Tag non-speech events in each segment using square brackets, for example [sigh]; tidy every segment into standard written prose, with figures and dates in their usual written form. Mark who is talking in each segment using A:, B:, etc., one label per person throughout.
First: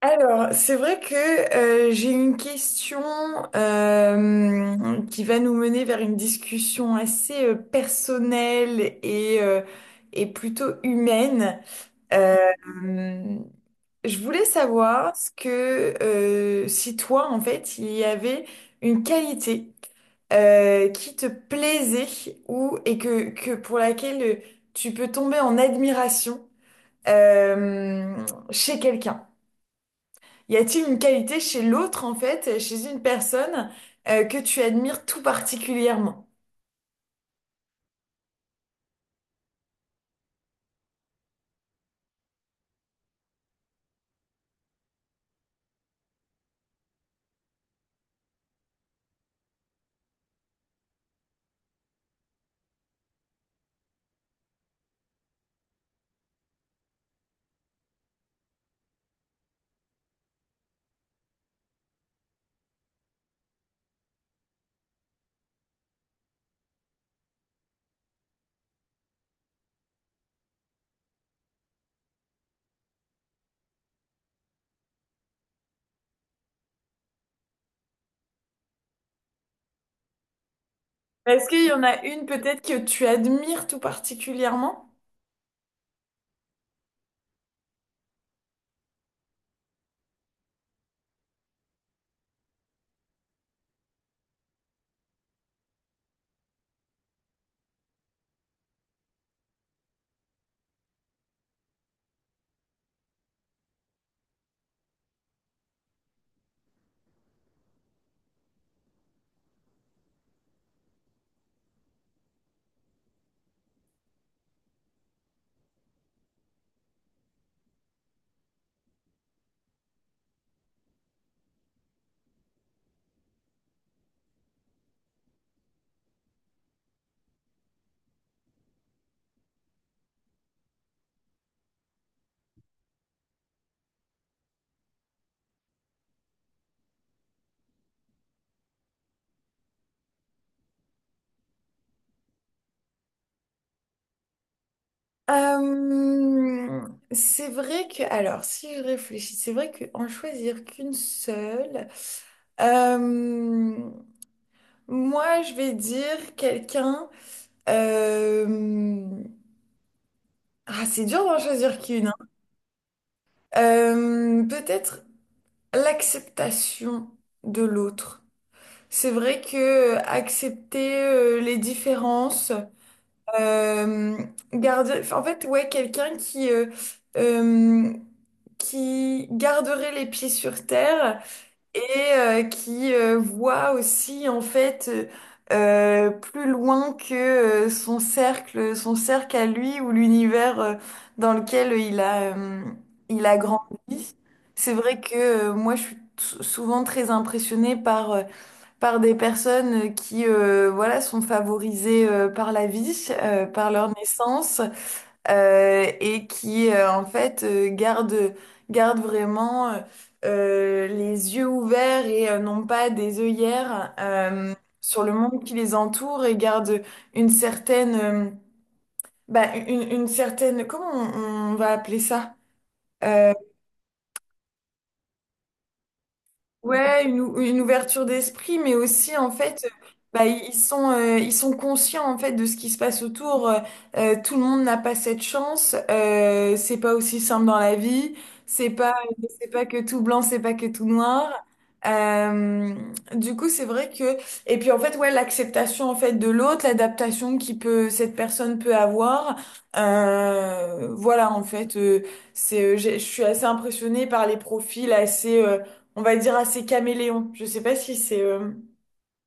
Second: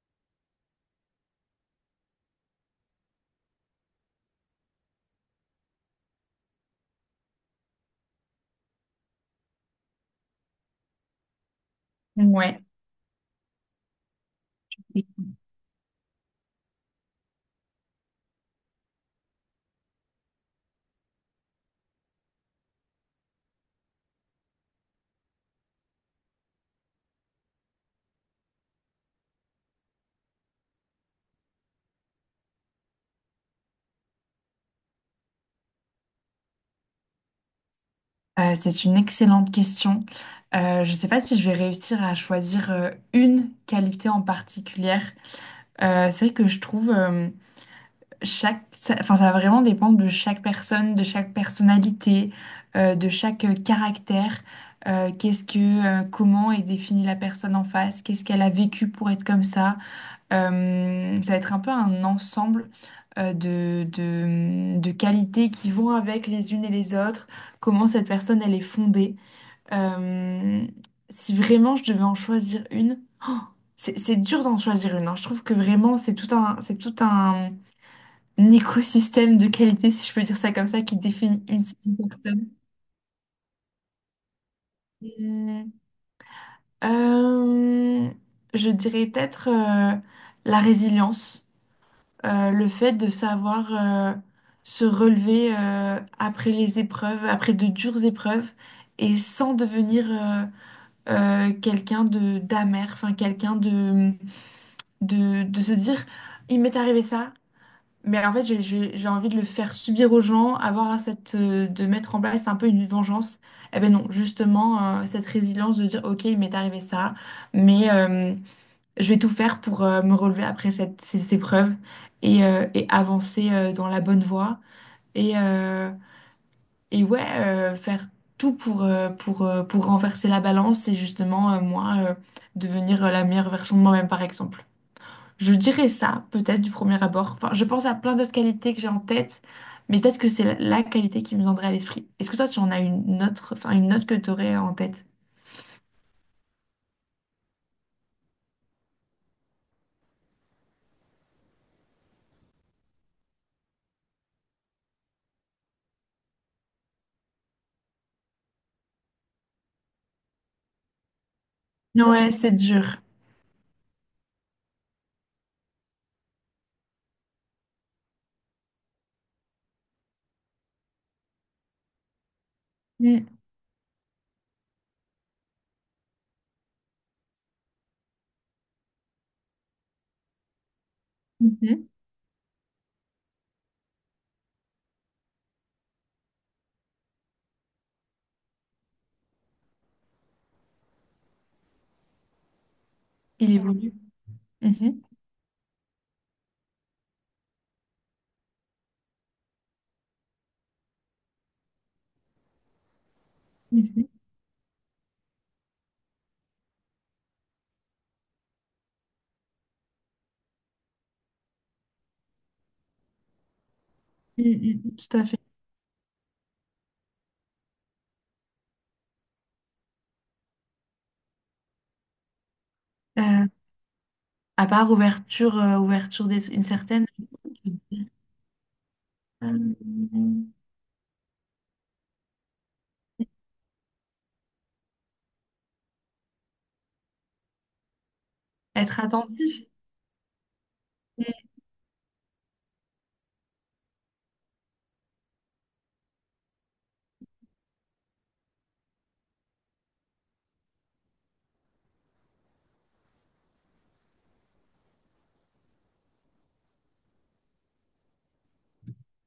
A: Alors, c'est vrai que j'ai une question qui va nous mener vers une discussion assez personnelle et et plutôt humaine. Euh,
B: Ouais.
A: je voulais savoir ce que si toi, en fait, il y avait une qualité qui te plaisait ou et que pour laquelle tu peux tomber en admiration euh, chez quelqu'un. Y a-t-il une qualité chez l'autre, en fait, chez une personne que tu admires tout particulièrement?
B: C'est une excellente question. Je ne sais pas si je vais réussir à choisir une qualité en particulière. C'est vrai que je trouve ça va vraiment dépendre de chaque personne, de chaque personnalité, de chaque caractère. Comment est définie la personne en face? Qu'est-ce qu'elle a vécu pour être comme ça? Ça va être un peu un ensemble de qualités qui vont avec les unes et les autres, comment cette personne, elle est fondée. Euh, si vraiment je devais en choisir une, oh, c'est dur d'en choisir une, hein. Je trouve que vraiment, c'est tout un écosystème de qualités, si je peux dire ça comme ça, qui définit
A: Est-ce
B: une
A: qu'il y
B: seule
A: en a une
B: personne.
A: peut-être que tu admires tout particulièrement?
B: Hmm, euh, je dirais peut-être la résilience. Le fait de savoir se relever après les épreuves, après de dures épreuves, et sans devenir quelqu'un de d'amer, enfin quelqu'un de se dire, il m'est arrivé ça, mais en fait j'ai envie de le faire subir aux gens, avoir cette de mettre en place un peu une vengeance. Eh ben non, justement cette résilience de dire, ok, il m'est arrivé ça, mais je vais tout faire pour me relever après ces épreuves et avancer dans la bonne voie. Et, euh, et ouais, faire tout pour renverser la balance et justement, moi, devenir la meilleure version de moi-même, par exemple. Je dirais ça, peut-être, du premier abord. Enfin, je pense à plein d'autres qualités que j'ai en tête, mais peut-être que c'est la qualité qui me viendrait à l'esprit. Est-ce que toi, tu en as une autre, enfin, une autre que tu aurais en tête?
A: Euh, c'est vrai que, alors, si je réfléchis, c'est vrai qu'en choisir qu'une seule, euh, moi, je vais dire quelqu'un. euh, ah, c'est dur d'en choisir qu'une, hein.
B: Ouais, c'est dur.
A: Peut-être l'acceptation de l'autre. C'est vrai que accepter les différences,
B: Mm.
A: euh, garder, enfin, en fait, ouais, quelqu'un euh, qui garderait les pieds sur terre et
B: Mhm.
A: qui voit aussi en fait plus loin que son cercle à lui ou l'univers dans lequel il a
B: Il évolue.
A: grandi. C'est vrai que moi, je suis souvent très impressionnée par par des personnes qui voilà sont favorisées par la vie, par leur
B: Mhm.
A: naissance et qui en fait gardent vraiment les yeux ouverts et non pas des œillères
B: Mm, mm, mm,
A: sur le
B: tout à fait.
A: monde qui les entoure et gardent une certaine bah, une certaine comment on va appeler ça? Euh,
B: Euh, à part ouverture, ouverture d'esprit, une
A: Ouais,
B: certaine.
A: une ouverture d'esprit, mais aussi en fait,
B: Euh,
A: bah, ils sont, ils sont conscients en fait de ce qui se passe autour. Tout le monde n'a pas cette chance. C'est pas aussi simple dans la vie. C'est pas,
B: être
A: c'est
B: attentif.
A: pas que tout blanc, c'est pas que tout noir.
B: Mm.
A: Euh, du coup, c'est vrai que et puis en fait, ouais, l'acceptation en fait de l'autre, l'adaptation qui peut cette personne peut avoir. Voilà, en fait, c'est, je suis assez impressionnée par les profils assez. On va dire assez caméléon. Je sais pas si c'est.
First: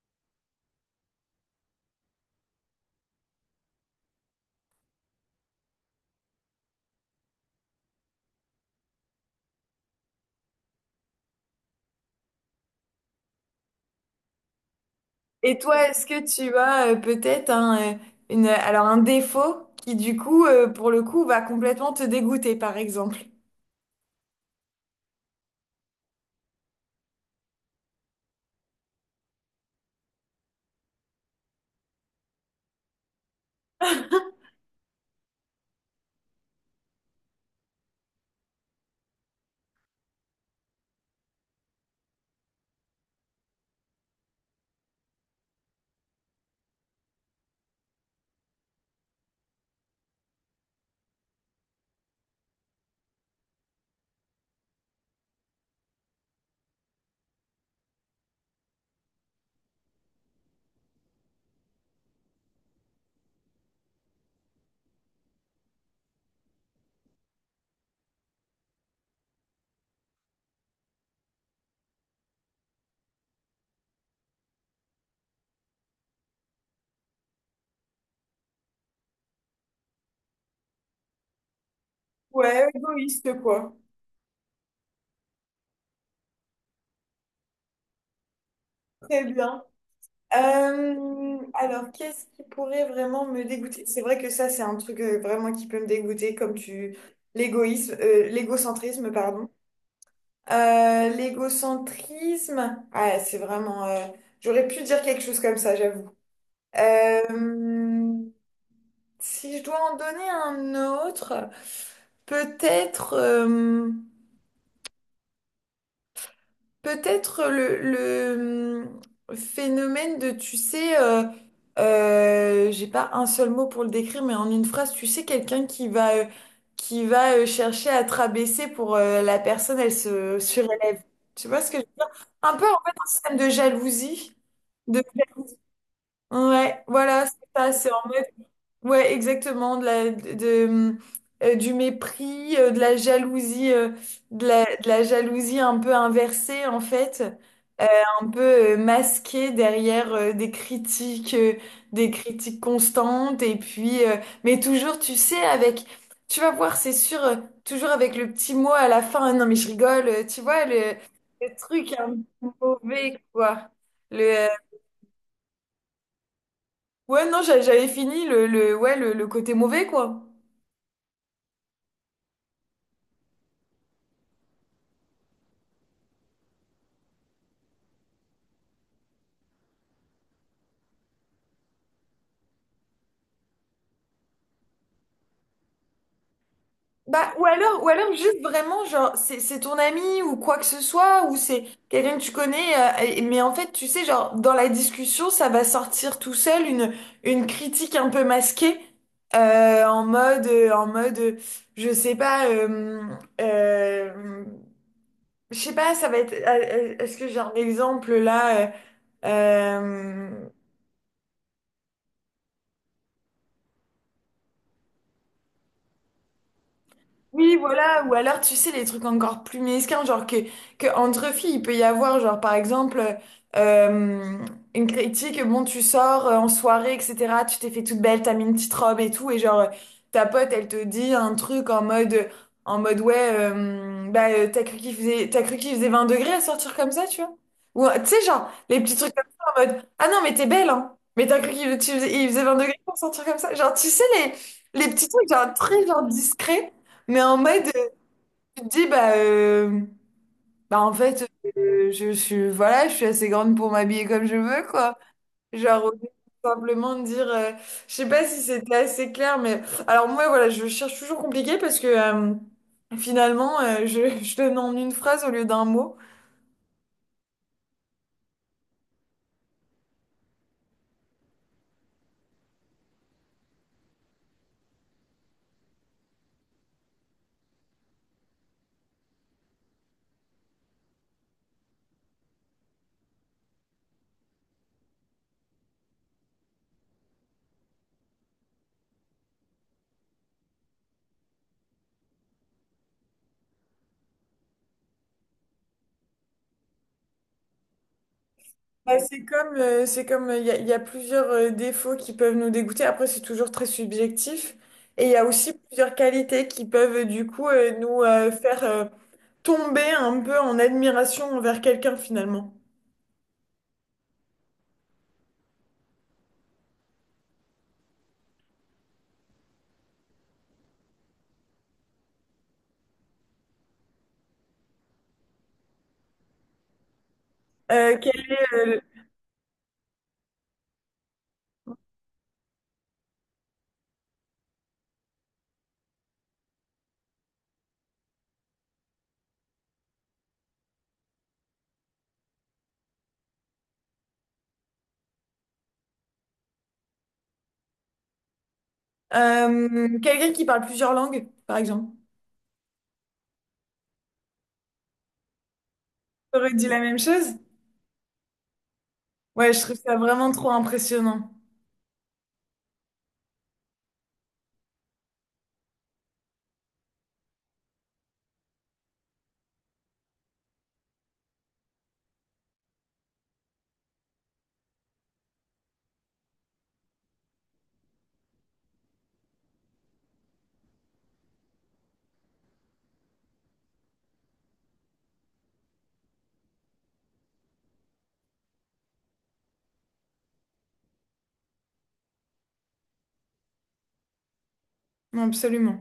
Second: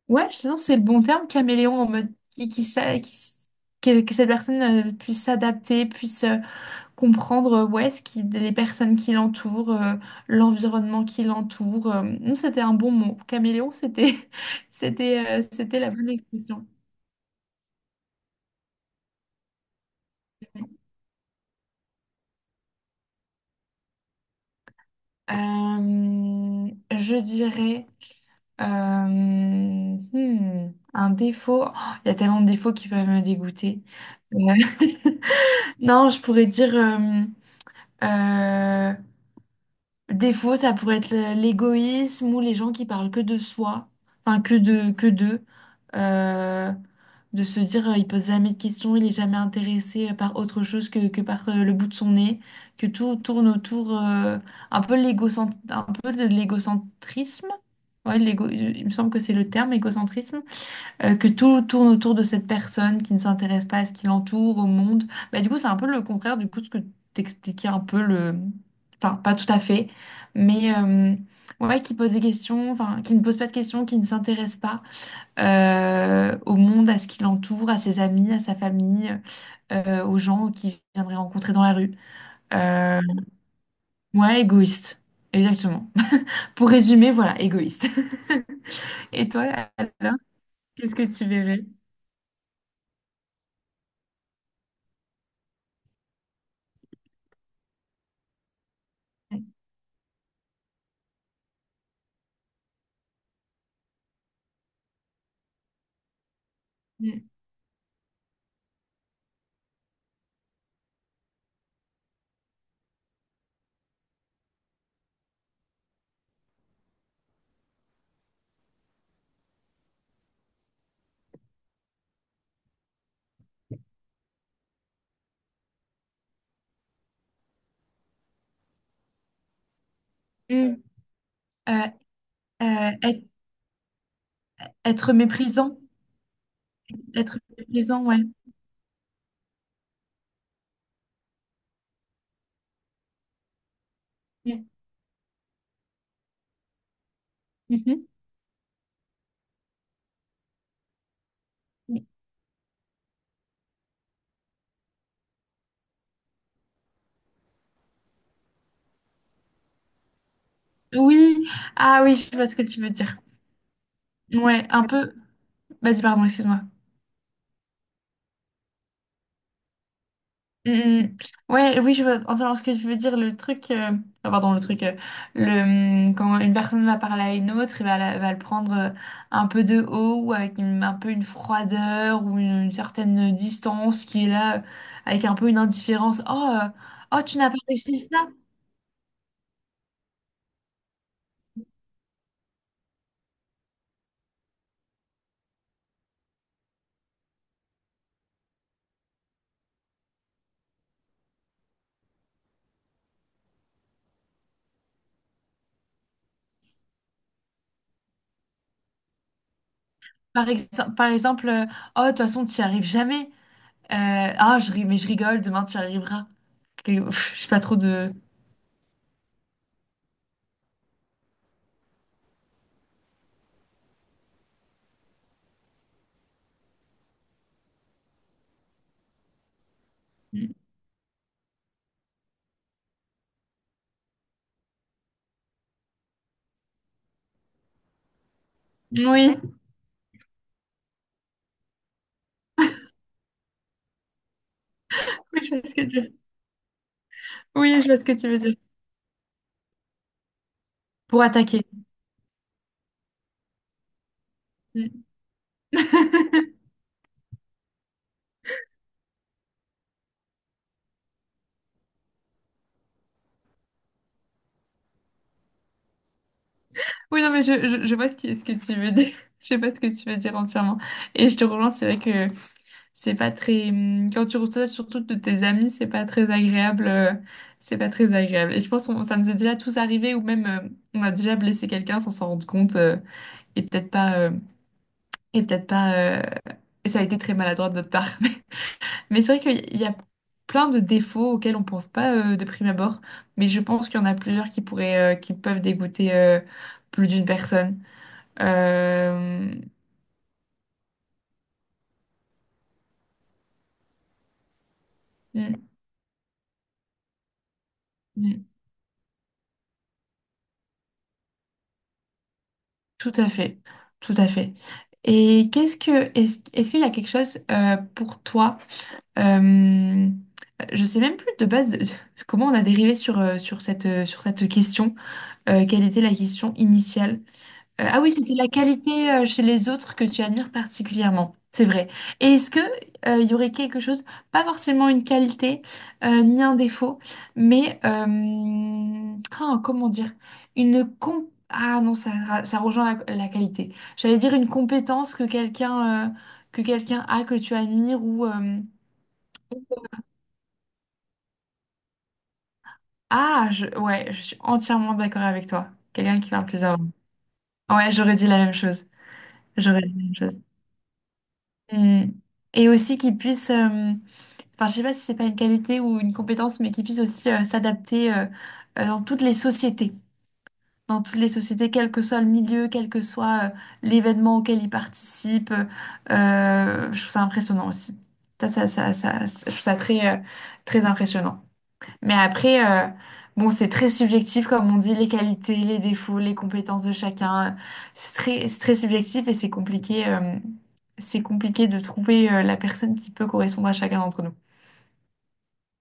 B: Ouais, sinon c'est le bon terme, caméléon, en mode qui, s'a- qui s- que cette personne puisse s'adapter, puisse comprendre ouais, les personnes qui l'entourent, l'environnement qui l'entoure. Mm, c'était un bon mot. Caméléon, c'était [laughs]
A: Et
B: c'était
A: toi,
B: la
A: est-ce
B: bonne
A: que tu
B: expression.
A: as peut-être alors un défaut qui du coup, pour le coup, va complètement te dégoûter, par exemple?
B: Euh, je dirais. Euh, un défaut. Oh, il y a tellement de défauts qui peuvent me dégoûter.
A: [laughs]
B: Euh, [laughs] non, je pourrais dire euh, Défaut, ça pourrait être l'égoïsme ou les gens qui parlent que de soi, enfin que d'eux, Euh, de se dire il pose jamais de questions, il est jamais intéressé par autre chose que par le bout de son nez, que tout tourne autour un peu de l'égocentrisme. Ouais, l'égo, il me semble que c'est le terme, égocentrisme que tout tourne autour de cette personne qui ne s'intéresse pas à ce qui l'entoure, au monde. Bah, du coup, c'est un peu le contraire du coup de ce que t'expliquais un peu le... Enfin, pas tout à fait, mais ouais, qui pose des questions, enfin, qui ne pose pas de questions, qui ne s'intéresse pas au monde, à ce qui l'entoure, à ses amis, à sa famille, aux gens qu'il viendrait rencontrer dans la rue.
A: Ouais,
B: Euh,
A: égoïste quoi.
B: ouais, égoïste. Exactement. [laughs] Pour résumer, voilà, égoïste. [laughs]
A: Très
B: Et toi,
A: bien.
B: alors, qu'est-ce que tu verrais?
A: Alors, qu'est-ce qui pourrait vraiment me dégoûter? C'est vrai que ça, c'est un truc vraiment qui peut me dégoûter, comme tu... L'égoïsme, l'égocentrisme, pardon. L'égocentrisme, ah, c'est vraiment... j'aurais pu dire quelque chose comme ça, j'avoue.
B: Mm.
A: Euh, si je dois en donner un autre, peut-être peut-être le phénomène de, tu sais, j'ai pas un seul mot pour le décrire, mais en une phrase, tu sais, quelqu'un qui va chercher à te rabaisser pour la personne, elle se
B: Mm.
A: surélève. Tu vois ce
B: Euh,
A: que je veux dire? Un peu en fait
B: euh,
A: un
B: être
A: système de jalousie. De...
B: Être méprisant.
A: Ouais, voilà, c'est
B: Être
A: ça, c'est en
B: méprisant, ouais.
A: mode. Ouais, exactement, du mépris,
B: Ouais.
A: de la jalousie un peu inversée en fait, euh,
B: Mhm.
A: un peu masquée derrière des critiques constantes et puis, mais toujours, tu sais, avec, tu vas voir, c'est sûr, toujours avec le petit mot à la fin, non mais je rigole, tu vois
B: Oui,
A: le truc
B: ah oui,
A: un
B: je vois
A: peu
B: ce que tu veux dire.
A: mauvais quoi, le, euh,
B: Ouais, un peu. Vas-y, pardon, excuse-moi.
A: ouais non j'a- j'avais fini le, ouais le côté mauvais quoi.
B: Mhm. Ouais, oui, je vois entendre ce que je veux dire. Pardon, le, quand une personne va parler à une autre, et va le prendre un peu de haut, ou avec un peu une froideur, ou une certaine distance qui est là, avec un peu une indifférence. Oh, oh,
A: Bah,
B: tu n'as pas
A: ou
B: réussi
A: alors
B: ça.
A: juste vraiment, genre, c'est ton ami ou quoi que ce soit, ou c'est quelqu'un que tu connais, mais en fait, tu sais, genre, dans la discussion, ça va sortir tout seul une critique un peu masquée, en mode, je sais pas, euh, euh, je sais pas, ça va être, est-ce que j'ai un exemple là, euh,
B: Par, ex- par exemple, oh, de toute façon, tu n'y arrives jamais. Euh, mais je rigole, demain tu y arriveras. Je sais
A: oui,
B: pas trop
A: voilà, ou
B: de...
A: alors tu sais, les trucs encore plus mesquins, genre que entre filles, il peut y avoir, genre par exemple, euh, une critique, bon, tu sors en soirée, etc., tu t'es fait toute belle, t'as mis une petite robe et tout, et genre ta pote,
B: Oui,
A: elle te dit un truc en mode ouais, t'as cru qu'il faisait 20 degrés à sortir comme ça, tu vois? Ou tu sais, genre, les petits trucs comme
B: oui,
A: ça en mode, ah non, mais t'es belle, hein, mais t'as cru qu'il tu faisais, il faisait 20 degrés pour sortir comme ça, genre, tu sais, les petits trucs,
B: je
A: genre
B: vois ce que
A: très genre
B: tu...
A: discrets. Mais en mode,
B: oui, je vois ce que tu veux dire.
A: tu te dis, bah, bah en
B: Pour
A: fait,
B: attaquer.
A: je suis assez grande pour m'habiller comme je veux, quoi.
B: Mm.
A: Genre, au lieu de
B: [laughs]
A: simplement de dire, je sais pas si c'était assez clair, mais alors moi, voilà, je cherche toujours compliqué parce que finalement, [laughs] je donne en une phrase au lieu d'un mot.
B: Oui, non, mais je vois ce que tu veux dire. [laughs] Je sais pas ce que tu veux dire entièrement. Et je te relance, c'est vrai que c'est pas très... quand tu reçois surtout de tes amis, c'est pas très agréable. C'est pas très agréable. Et je pense que ça nous est déjà tous arrivé, ou même on a déjà blessé quelqu'un sans s'en rendre compte. Et peut-être pas... Et peut-être pas... Et ça a été très maladroit de notre part. [laughs] Mais c'est vrai qu'il y a plein de défauts auxquels on pense pas de prime abord, mais je pense qu'il y en a plusieurs qui peuvent dégoûter plus d'une personne.
A: Bah, c'est
B: Euh,
A: comme, y a plusieurs défauts qui peuvent nous dégoûter. Après, c'est toujours très subjectif. Et il y a aussi
B: mm,
A: plusieurs qualités qui peuvent, du coup, nous
B: mm,
A: faire. Tomber un peu en admiration envers quelqu'un finalement.
B: Tout à fait, tout à fait. Et est-ce qu'il y a quelque chose pour toi, euh, je sais même plus de base de- [laughs] comment on a dérivé sur, sur sur cette question, quelle était la question initiale,
A: Euh,
B: ah oui,
A: quel
B: c'était
A: est,
B: la
A: euh,
B: qualité chez les autres que tu admires particulièrement. C'est vrai. Et est-ce que il y aurait quelque chose, pas forcément une qualité ni un défaut, mais comment dire, une com- ah non, ça, ça rejoint la qualité. J'allais dire une compétence que quelqu'un a que tu admires ou
A: quelqu'un qui parle plusieurs langues, par exemple.
B: ah je... ouais, je suis entièrement d'accord avec toi. Quelqu'un qui parle
A: T'aurais dit
B: plusieurs
A: la
B: langues.
A: même chose?
B: Ouais, j'aurais dit la même chose.
A: Ouais, je trouve
B: J'aurais dit
A: ça
B: la même
A: vraiment
B: chose.
A: trop impressionnant.
B: Mm. Et aussi qu'ils puissent, enfin je sais pas si c'est pas une qualité ou une compétence, mais qu'ils puissent aussi s'adapter dans toutes les sociétés, dans toutes les sociétés, quel que soit le milieu, quel que soit l'événement auquel ils participent. Je trouve ça impressionnant aussi. Ça, je trouve ça très, très impressionnant. Mais après, bon, c'est très subjectif, comme on dit, les qualités, les défauts, les compétences de chacun. C'est très subjectif et c'est compliqué de trouver, la personne qui peut correspondre à chacun d'entre nous.
A: Non, absolument.